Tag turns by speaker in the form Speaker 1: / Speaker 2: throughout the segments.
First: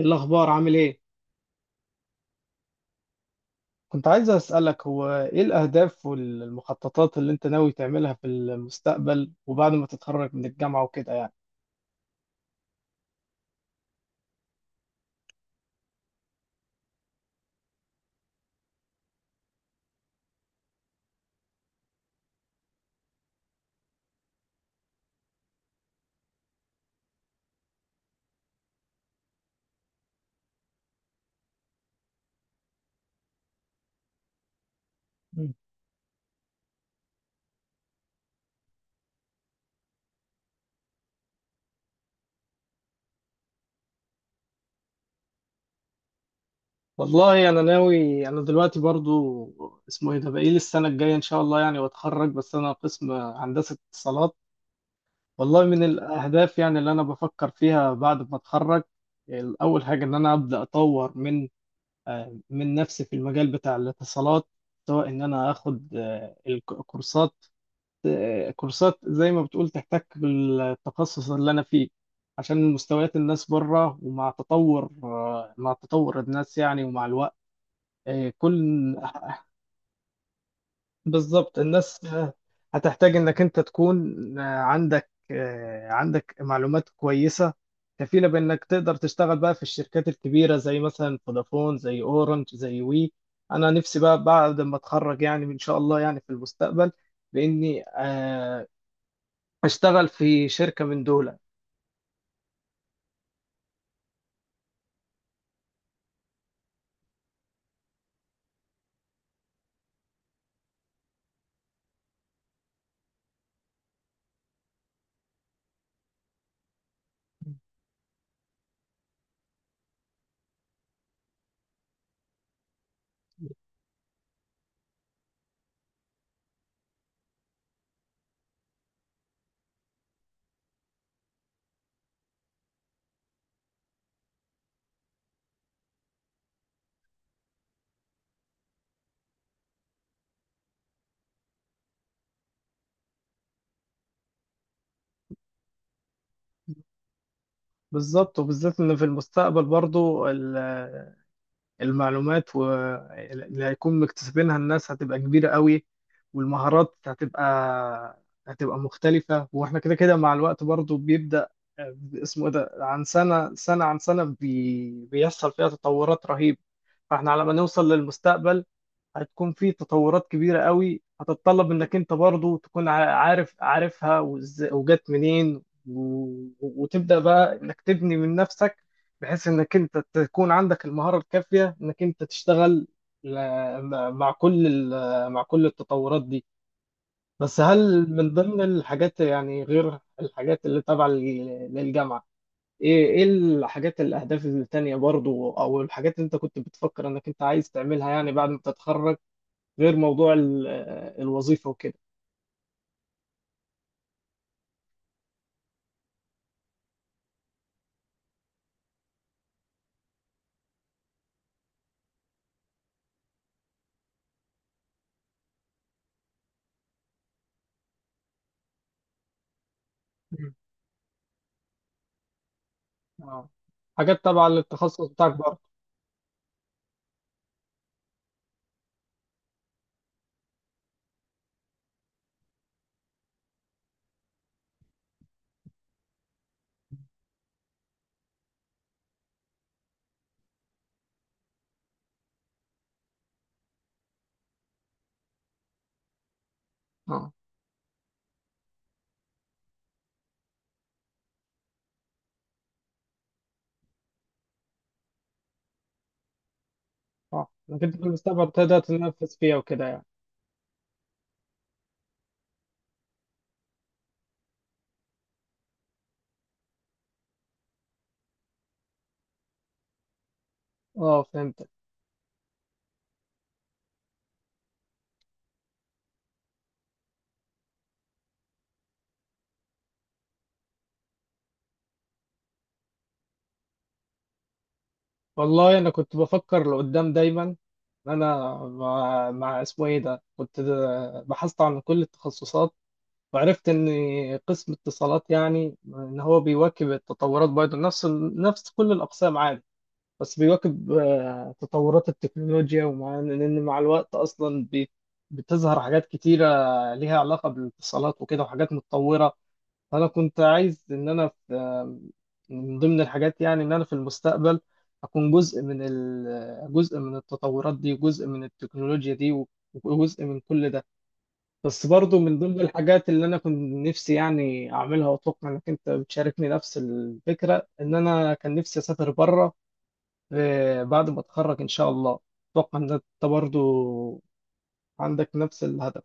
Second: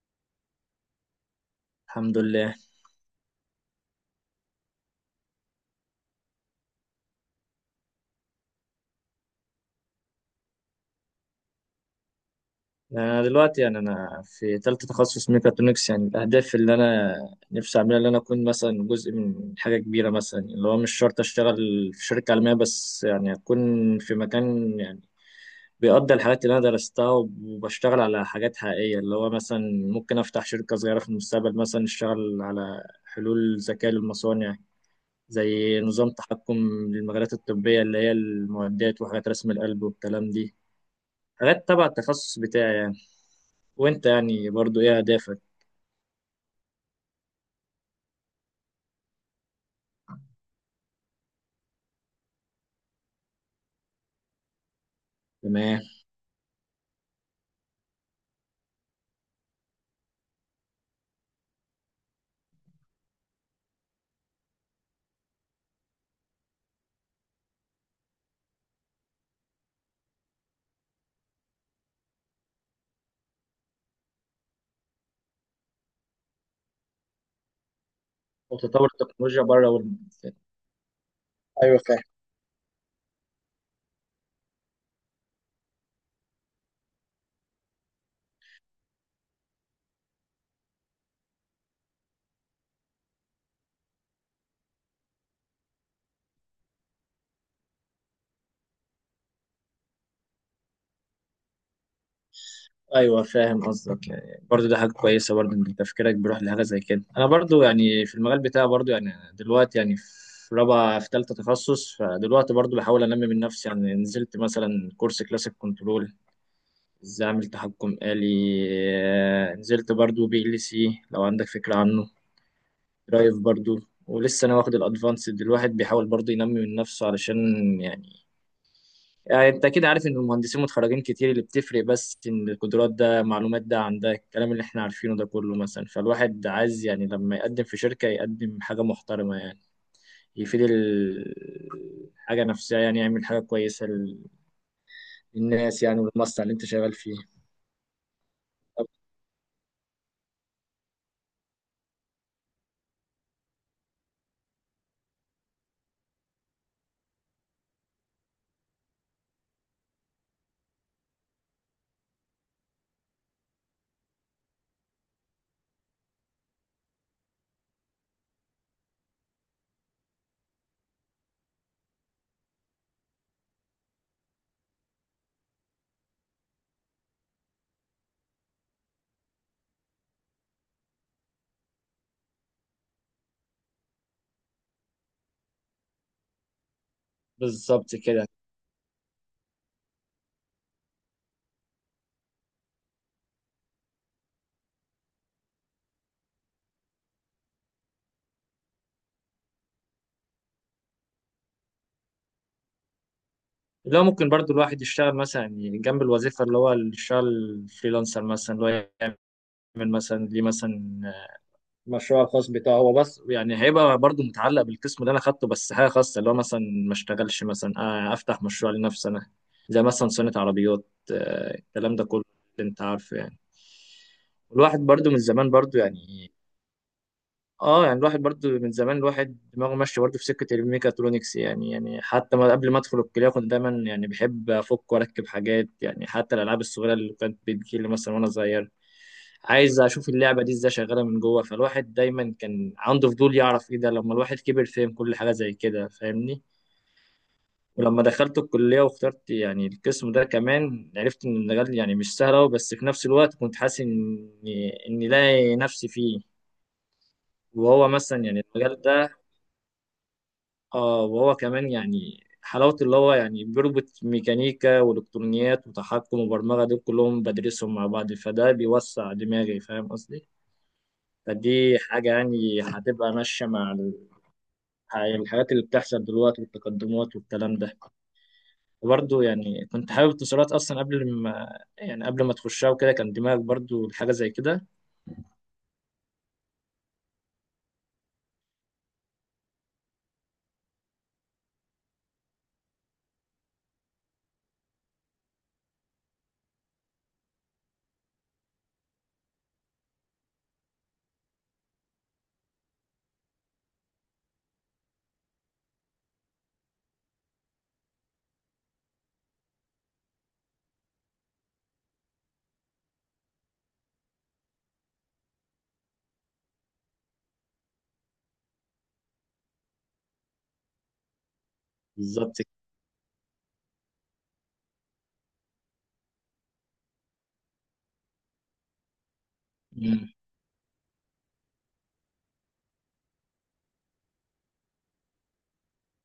Speaker 1: الأخبار عامل إيه؟
Speaker 2: الحمد لله.
Speaker 1: كنت عايز أسألك هو إيه الأهداف والمخططات اللي أنت ناوي تعملها في المستقبل وبعد ما تتخرج من الجامعة وكده يعني.
Speaker 2: انا دلوقتي يعني انا في ثالثه تخصص ميكاترونكس، يعني الاهداف اللي انا نفسي اعملها اللي انا اكون مثلا جزء من حاجه كبيره، مثلا اللي هو مش شرط اشتغل في شركه عالميه، بس يعني اكون في مكان يعني بيقضي الحاجات اللي انا درستها وبشتغل على حاجات حقيقيه، اللي هو مثلا ممكن افتح شركه صغيره في المستقبل، مثلا اشتغل على حلول ذكاء للمصانع
Speaker 1: مم.
Speaker 2: زي نظام تحكم للمجالات الطبيه اللي هي المعدات وحاجات رسم القلب والكلام دي، حاجات تبع التخصص بتاعي يعني. وانت يعني برضو ايه اهدافك؟
Speaker 1: والله أنا ناوي، أنا دلوقتي برضو اسمه إيه ده بقيل السنة الجاية إن شاء الله يعني وأتخرج، بس أنا قسم هندسة اتصالات. والله
Speaker 2: تمام.
Speaker 1: من الأهداف يعني اللي أنا بفكر فيها بعد ما أتخرج، أول حاجة إن أنا أبدأ أطور من من نفسي في المجال بتاع الاتصالات، سواء إن أنا آخد الكورسات، كورسات زي ما بتقول تحتك بالتخصص اللي انا فيه، عشان مستويات الناس بره ومع تطور مع تطور الناس يعني ومع الوقت. آه، كل
Speaker 2: وتطور التكنولوجيا بره والمنافسات.
Speaker 1: بالظبط
Speaker 2: ايوه فاهم.
Speaker 1: الناس، هتحتاج انك انت تكون عندك معلومات كويسة كفيلة بانك تقدر تشتغل بقى في الشركات الكبيرة زي مثلا فودافون، زي اورنج، زي وي. انا نفسي بقى بعد ما اتخرج يعني ان شاء الله يعني في المستقبل، باني اشتغل في شركة من دول.
Speaker 2: ايوه فاهم قصدك، يعني برضو ده حاجه كويسه برضو ان تفكيرك بيروح لحاجه زي كده. انا برضو يعني في المجال بتاعي برضو، يعني دلوقتي يعني في رابعه في ثالثه تخصص، فدلوقتي برضو بحاول انمي من نفسي، يعني نزلت مثلا كورس كلاسيك كنترول، ازاي اعمل تحكم آلي. نزلت برضو بي ال سي لو عندك فكره عنه، درايف برضو، ولسه انا واخد الادفانسد. الواحد بيحاول برضو ينمي من نفسه علشان يعني يعني انت كده عارف ان المهندسين متخرجين كتير، اللي بتفرق بس ان القدرات ده معلومات ده عن ده الكلام اللي احنا عارفينه ده كله. مثلا فالواحد عايز يعني لما يقدم في شركة يقدم حاجة محترمة، يعني يفيد الحاجة نفسها، يعني يعمل حاجة كويسة للناس يعني، والمصنع اللي انت شغال فيه.
Speaker 1: بالظبط، وبالذات ان في المستقبل برضو المعلومات اللي هيكون مكتسبينها الناس هتبقى كبيرة قوي، والمهارات هتبقى مختلفة، واحنا كده كده مع الوقت برضو بيبدأ اسمه إيه ده، عن سنة عن سنة، بيحصل فيها تطورات رهيبة. فاحنا على ما نوصل للمستقبل هتكون في تطورات كبيرة قوي، هتتطلب انك انت برضو تكون عارفها وجت منين، وتبدأ بقى انك تبني من نفسك، بحيث انك انت تكون عندك المهارة الكافية انك انت تشتغل مع مع كل التطورات دي. بس
Speaker 2: بالظبط
Speaker 1: هل
Speaker 2: كده.
Speaker 1: من ضمن الحاجات، يعني غير الحاجات اللي تابعة للجامعة، ايه الحاجات، الاهداف التانية برضو او الحاجات اللي انت كنت بتفكر انك انت عايز تعملها يعني بعد ما تتخرج، غير موضوع الوظيفة وكده؟
Speaker 2: لو ممكن برضو الواحد يشتغل مثلا يعني جنب الوظيفة، اللي هو الشغل فريلانسر مثلا، اللي هو يعمل مثلا ليه مثلا مشروع الخاص بتاعه هو، بس يعني هيبقى برضو متعلق بالقسم اللي انا خدته، بس حاجه خاصه اللي هو مثلا ما اشتغلش مثلا، افتح مشروع لنفسي انا، زي مثلا صيانه
Speaker 1: مم.
Speaker 2: عربيات. الكلام ده كله انت عارفه يعني.
Speaker 1: اه، حاجات تبع
Speaker 2: الواحد
Speaker 1: للتخصص
Speaker 2: برضو من
Speaker 1: بتاعك
Speaker 2: زمان
Speaker 1: برضه.
Speaker 2: برضو يعني، اه يعني الواحد برضو من زمان الواحد دماغه ماشيه برضو في سكه الميكاترونكس. يعني حتى ما قبل ما ادخل الكليه كنت دايما يعني بحب افك واركب حاجات، يعني حتى الالعاب الصغيره اللي كانت بتجيلي مثلا وانا صغير، عايز اشوف اللعبه دي ازاي شغاله من جوه. فالواحد دايما كان عنده فضول يعرف ايه ده، لما الواحد كبر فهم كل حاجه زي كده. فاهمني؟
Speaker 1: اه.
Speaker 2: ولما دخلت الكليه واخترت يعني القسم ده، كمان عرفت ان المجال يعني مش سهل أوي، بس في نفس الوقت كنت حاسس اني لاقي نفسي فيه.
Speaker 1: اه، انك
Speaker 2: وهو
Speaker 1: انت في
Speaker 2: مثلا يعني
Speaker 1: المستقبل تقدر
Speaker 2: المجال ده،
Speaker 1: تنفذ فيها وكده يعني.
Speaker 2: اه وهو كمان يعني حلاوة اللي هو يعني بيربط ميكانيكا والكترونيات وتحكم وبرمجة، دول كلهم بدرسهم مع بعض، فده بيوسع دماغي. فاهم قصدي؟
Speaker 1: اه، فهمتك.
Speaker 2: فدي حاجة يعني هتبقى ماشية مع الحاجات اللي بتحصل دلوقتي والتقدمات والكلام ده. وبرضه يعني كنت حابب اتصالات أصلا قبل ما يعني قبل ما تخشها وكده، كان دماغك برضه حاجة زي كده؟
Speaker 1: والله انا كنت بفكر لقدام دايما، إن انا مع اسمه ايه ده، كنت بحثت عن كل التخصصات، وعرفت ان قسم اتصالات يعني ان هو بيواكب التطورات برضه، نفس نفس كل الاقسام عادي، بس بيواكب تطورات التكنولوجيا، ومع ان إن مع الوقت اصلا بتظهر حاجات كتيرة ليها علاقة بالاتصالات وكده، وحاجات متطورة. فانا كنت عايز ان انا في من ضمن الحاجات يعني، ان انا في المستقبل اكون جزء من جزء من التطورات دي، وجزء من التكنولوجيا دي، وجزء من كل ده، بس برضو
Speaker 2: بالظبط
Speaker 1: من
Speaker 2: كده.
Speaker 1: ضمن الحاجات اللي انا كنت نفسي يعني اعملها، واتوقع انك انت بتشاركني نفس الفكرة، ان انا كان نفسي اسافر بره
Speaker 2: مم.
Speaker 1: بعد ما اتخرج ان شاء الله. اتوقع ان انت برضو عندك نفس الهدف.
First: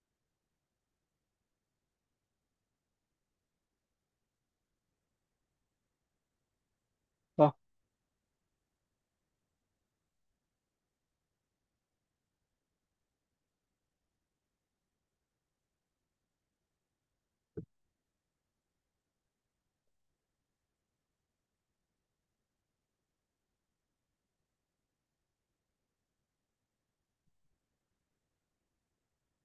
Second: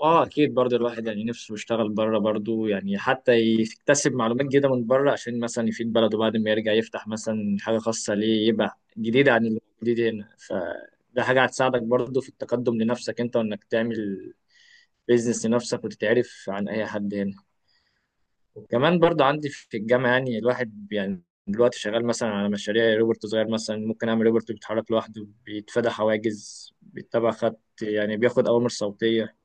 Speaker 2: اه اكيد، برضه الواحد يعني نفسه يشتغل بره برضه، يعني حتى يكتسب معلومات جديده من بره، عشان مثلا يفيد بلده بعد ما يرجع، يفتح
Speaker 1: صح.
Speaker 2: مثلا حاجه خاصه ليه يبقى جديده عن اللي موجود هنا. فده حاجه هتساعدك برضه في التقدم لنفسك انت، وانك تعمل بيزنس لنفسك وتتعرف عن اي حد هنا. وكمان برضو عندي في الجامعه، يعني الواحد يعني دلوقتي شغال مثلا على مشاريع روبوت صغير، مثلا ممكن اعمل روبوت بيتحرك لوحده، بيتفادى حواجز، بيتبع خط، يعني بياخد اوامر صوتيه.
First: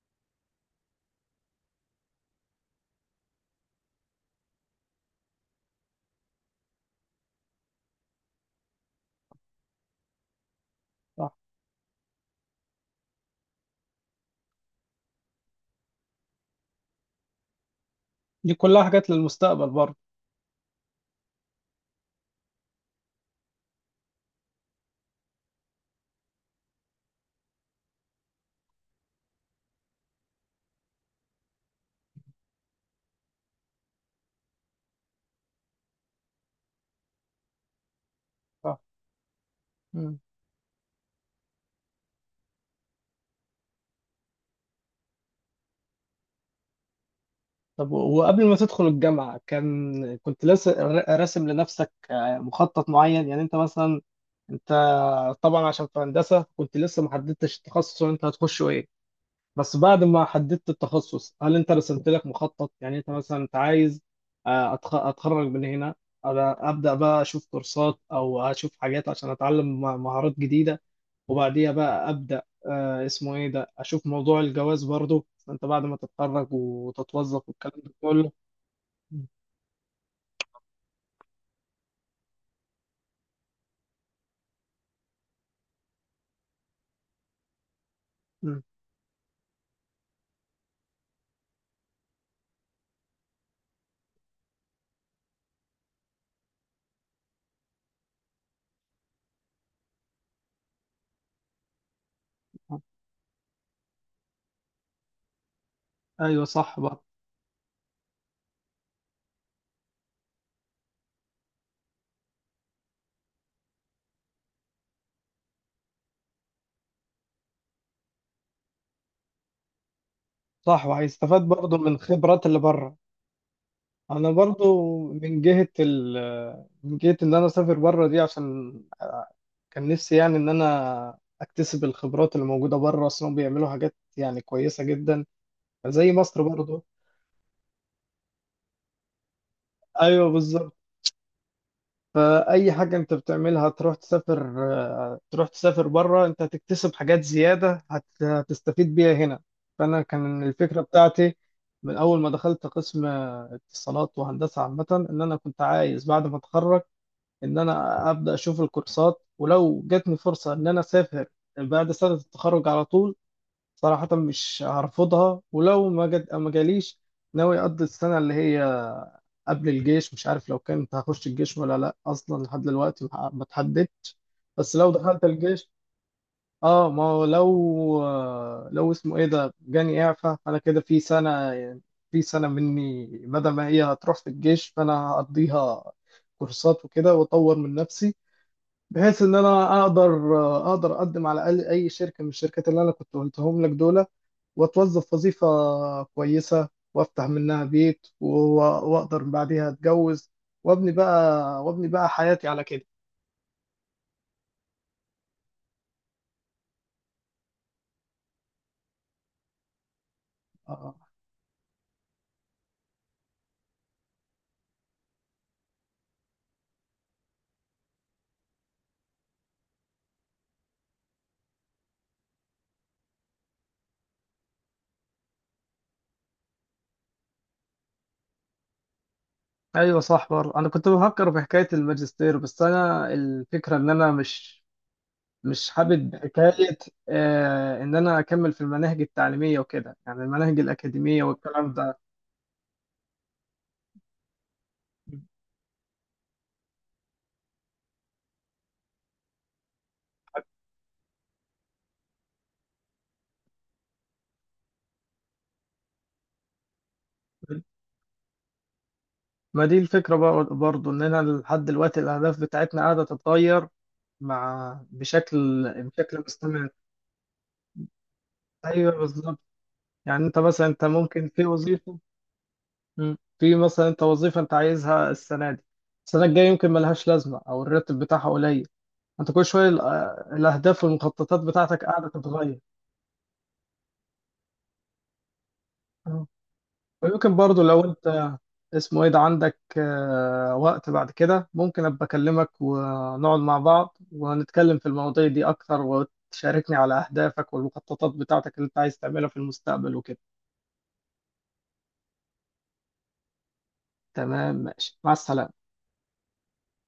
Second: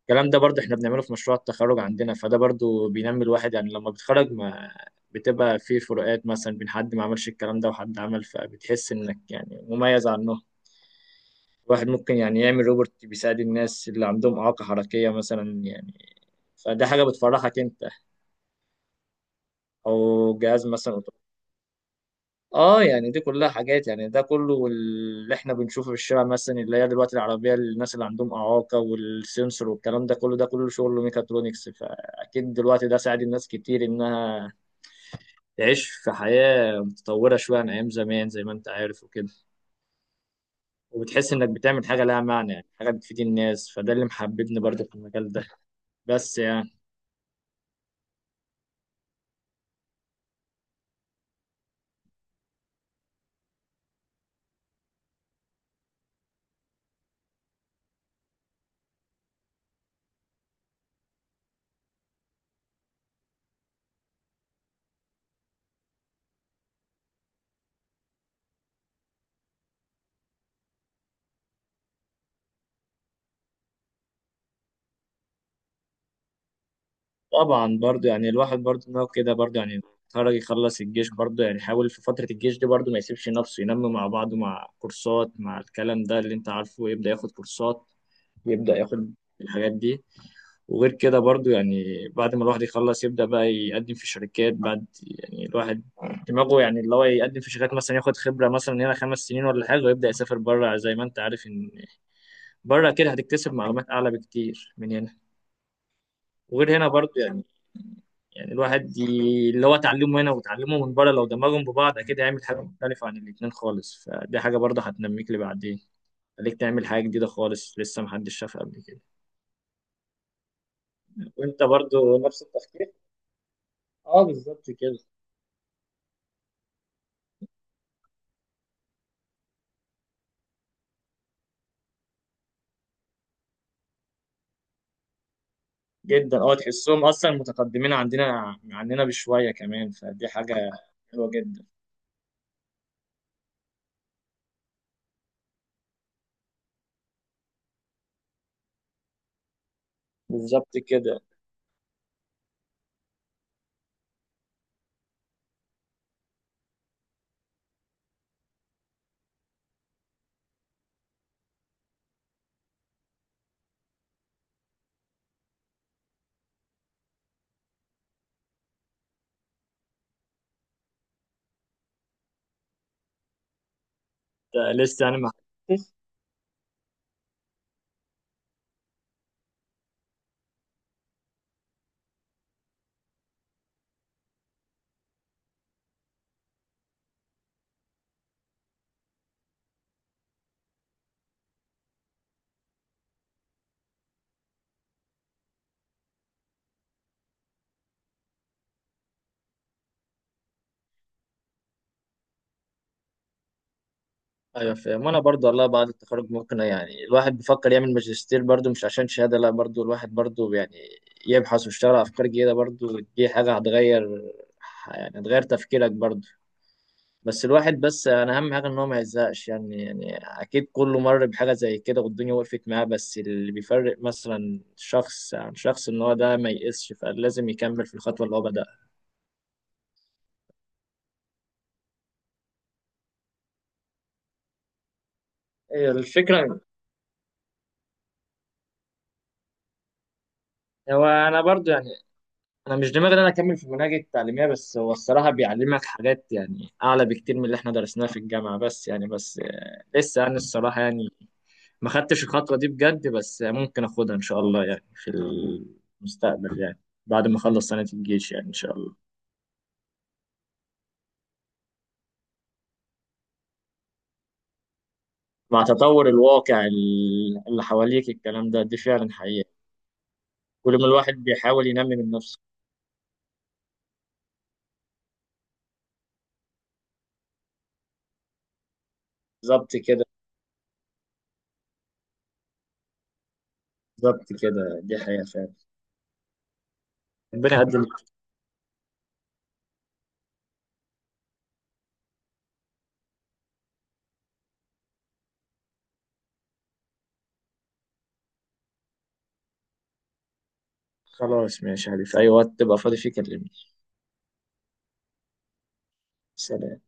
Speaker 2: الكلام ده برضو احنا بنعمله في مشروع التخرج عندنا، فده برضو بينمي الواحد. يعني لما بتخرج ما بتبقى في فروقات مثلا بين حد ما عملش الكلام ده وحد عمل، فبتحس انك يعني مميز عنه.
Speaker 1: صح،
Speaker 2: الواحد ممكن يعني يعمل روبوت بيساعد الناس اللي عندهم إعاقة حركية مثلا، يعني فده حاجة بتفرحك انت.
Speaker 1: دي كلها حاجات للمستقبل
Speaker 2: او
Speaker 1: برضو.
Speaker 2: جهاز مثلا اه يعني دي كلها حاجات، يعني ده كله اللي احنا بنشوفه في الشارع مثلا، اللي هي دلوقتي العربيه الناس اللي عندهم اعاقه والسنسور والكلام ده كله، ده كله شغل ميكاترونكس. فاكيد دلوقتي ده ساعد الناس كتير انها تعيش في حياه متطوره شويه عن ايام زمان، زي ما انت
Speaker 1: صح.
Speaker 2: عارف وكده.
Speaker 1: مم.
Speaker 2: وبتحس انك بتعمل حاجه لها معنى، يعني حاجه بتفيد الناس، فده اللي محببني برضه في المجال ده، بس يعني.
Speaker 1: طب، وقبل ما تدخل الجامعة كان كنت لسه راسم لنفسك مخطط معين، يعني انت مثلا انت طبعا عشان في هندسة كنت لسه ما حددتش التخصص اللي انت هتخشه ايه، بس بعد ما حددت التخصص هل انت رسمت لك مخطط، يعني انت مثلا انت عايز اتخرج من هنا، أنا ابدا بقى اشوف كورسات او اشوف حاجات عشان اتعلم مهارات جديده، وبعديها بقى ابدا اسمه ايه ده اشوف موضوع الجواز برضو انت بعد ما تتخرج وتتوظف
Speaker 2: طبعا
Speaker 1: والكلام ده
Speaker 2: برضه، يعني
Speaker 1: كله؟
Speaker 2: الواحد برضه ان هو
Speaker 1: م-
Speaker 2: كده برضه، يعني خرج يخلص الجيش برضه، يعني حاول في فترة الجيش دي برضه ما يسيبش نفسه، ينمي مع بعضه مع كورسات مع الكلام ده اللي انت عارفه، يبدأ ياخد كورسات،
Speaker 1: م.
Speaker 2: ويبدأ ياخد الحاجات دي. وغير كده برضه يعني بعد ما الواحد يخلص، يبدأ بقى يقدم في شركات بعد، يعني الواحد دماغه يعني اللي هو يقدم في شركات، مثلا ياخد خبرة مثلا هنا 5 سنين ولا حاجة، ويبدأ يسافر بره. زي ما انت عارف ان بره كده هتكتسب معلومات أعلى بكتير من هنا.
Speaker 1: ايوه،
Speaker 2: وغير
Speaker 1: صح
Speaker 2: هنا
Speaker 1: بقى.
Speaker 2: برضه يعني الواحد اللي هو اتعلمه هنا وتعلمه من بره لو دمجهم ببعض، اكيد هيعمل حاجه مختلفه عن الاتنين خالص. فدي حاجه برضه هتنميك لبعدين، خليك تعمل حاجه جديده خالص لسه محدش شافها قبل كده.
Speaker 1: صح، وهيستفاد
Speaker 2: وانت
Speaker 1: برضو من
Speaker 2: برضه نفس
Speaker 1: خبرات اللي
Speaker 2: التفكير؟
Speaker 1: بره.
Speaker 2: اه
Speaker 1: انا
Speaker 2: بالظبط كده.
Speaker 1: برضو من جهة من جهة ان انا اسافر بره دي، عشان كان نفسي يعني ان انا اكتسب الخبرات اللي موجودة بره، اصلا بيعملوا حاجات يعني كويسة جدا زي
Speaker 2: جدا،
Speaker 1: مصر
Speaker 2: اه
Speaker 1: برضو.
Speaker 2: تحسهم اصلا متقدمين عندنا عننا بشويه كمان، فدي
Speaker 1: ايوه،
Speaker 2: حاجه
Speaker 1: بالظبط.
Speaker 2: حلوه جدا.
Speaker 1: فاي حاجة انت بتعملها تروح تسافر بره انت هتكتسب حاجات زيادة هتستفيد بيها هنا. فانا كان
Speaker 2: بالظبط
Speaker 1: الفكرة
Speaker 2: كده.
Speaker 1: بتاعتي من اول ما دخلت قسم اتصالات وهندسة عامة، ان انا كنت عايز بعد ما اتخرج ان انا ابدا اشوف الكورسات، ولو جاتني فرصه ان انا اسافر بعد سنه التخرج على طول صراحه مش هرفضها، ولو ما جت ما جاليش ناوي اقضي السنه اللي هي قبل الجيش. مش عارف لو كنت هخش الجيش ولا لا، اصلا لحد دلوقتي ما اتحددتش. بس
Speaker 2: انت
Speaker 1: لو
Speaker 2: لسه يعني
Speaker 1: دخلت
Speaker 2: ما.
Speaker 1: الجيش، اه، ما هو لو اسمه ايه ده جاني اعفاء، انا كده في سنه، مني بدل ما هي هتروح في الجيش فانا هقضيها كورسات وكده، واطور من نفسي، بحيث ان انا اقدر اقدم على الاقل اي شركه من الشركات اللي انا كنت قلتهم لك دول، واتوظف وظيفه كويسه، وافتح منها بيت واقدر بعديها اتجوز، وابني بقى، حياتي على كده.
Speaker 2: ايوه فاهم. وانا برضو والله بعد التخرج ممكن يعني الواحد بيفكر يعمل ماجستير، برضو مش عشان شهاده لا، برضو الواحد برضو يعني
Speaker 1: آه.
Speaker 2: يبحث ويشتغل على افكار جديده برضو، دي حاجه هتغير، يعني هتغير تفكيرك برضو. بس الواحد، بس انا اهم حاجه ان هو ما يزهقش، يعني اكيد كله مر بحاجه زي كده والدنيا وقفت معاه، بس اللي بيفرق مثلا شخص عن شخص ان هو ده ما ييأسش، فلازم يكمل في الخطوه اللي هو بدأها.
Speaker 1: ايوه، صح برضه، انا كنت بفكر في حكايه الماجستير، بس انا الفكره ان انا مش
Speaker 2: هي
Speaker 1: حابب
Speaker 2: الفكره.
Speaker 1: حكايه، آه، ان انا اكمل في المناهج التعليميه وكده، يعني المناهج
Speaker 2: هو
Speaker 1: الاكاديميه
Speaker 2: انا
Speaker 1: والكلام
Speaker 2: برضو،
Speaker 1: ده.
Speaker 2: انا مش دماغي ان انا اكمل في المناهج التعليميه، بس هو الصراحه بيعلمك حاجات يعني اعلى بكتير من اللي احنا درسناها في الجامعه، بس يعني، بس لسه يعني الصراحه يعني ما خدتش الخطوه دي بجد، بس ممكن اخدها ان شاء الله، يعني في المستقبل، يعني بعد ما اخلص سنه الجيش، يعني ان شاء الله.
Speaker 1: ما دي الفكرة، برضو إننا لحد دلوقتي الأهداف بتاعتنا قاعدة تتغير مع بشكل
Speaker 2: مع تطور
Speaker 1: بشكل
Speaker 2: الواقع
Speaker 1: مستمر.
Speaker 2: اللي حواليك، الكلام ده دي
Speaker 1: أيوه،
Speaker 2: فعلا
Speaker 1: بالظبط،
Speaker 2: حقيقه،
Speaker 1: يعني أنت مثلا
Speaker 2: كل
Speaker 1: أنت
Speaker 2: ما الواحد
Speaker 1: ممكن في
Speaker 2: بيحاول ينمي
Speaker 1: وظيفة.
Speaker 2: من نفسه.
Speaker 1: مم. في مثلا أنت وظيفة أنت عايزها السنة دي، السنة الجاية يمكن ملهاش لازمة أو الراتب بتاعها قليل، أنت كل شوية
Speaker 2: بالظبط كده.
Speaker 1: الأهداف والمخططات بتاعتك قاعدة تتغير.
Speaker 2: بالظبط كده دي حقيقه فعلا.
Speaker 1: ويمكن
Speaker 2: ربنا
Speaker 1: برضو، لو
Speaker 2: يقدم.
Speaker 1: انت اسمه ايه ده عندك وقت بعد كده، ممكن ابقى اكلمك ونقعد مع بعض ونتكلم في المواضيع دي اكتر، وتشاركني على اهدافك والمخططات بتاعتك اللي انت عايز تعملها في المستقبل وكده.
Speaker 2: خلاص ماشي يا علي، في اي وقت تبقى فاضي فيه كلمني.
Speaker 1: تمام، ماشي، مع السلامة.
Speaker 2: سلام.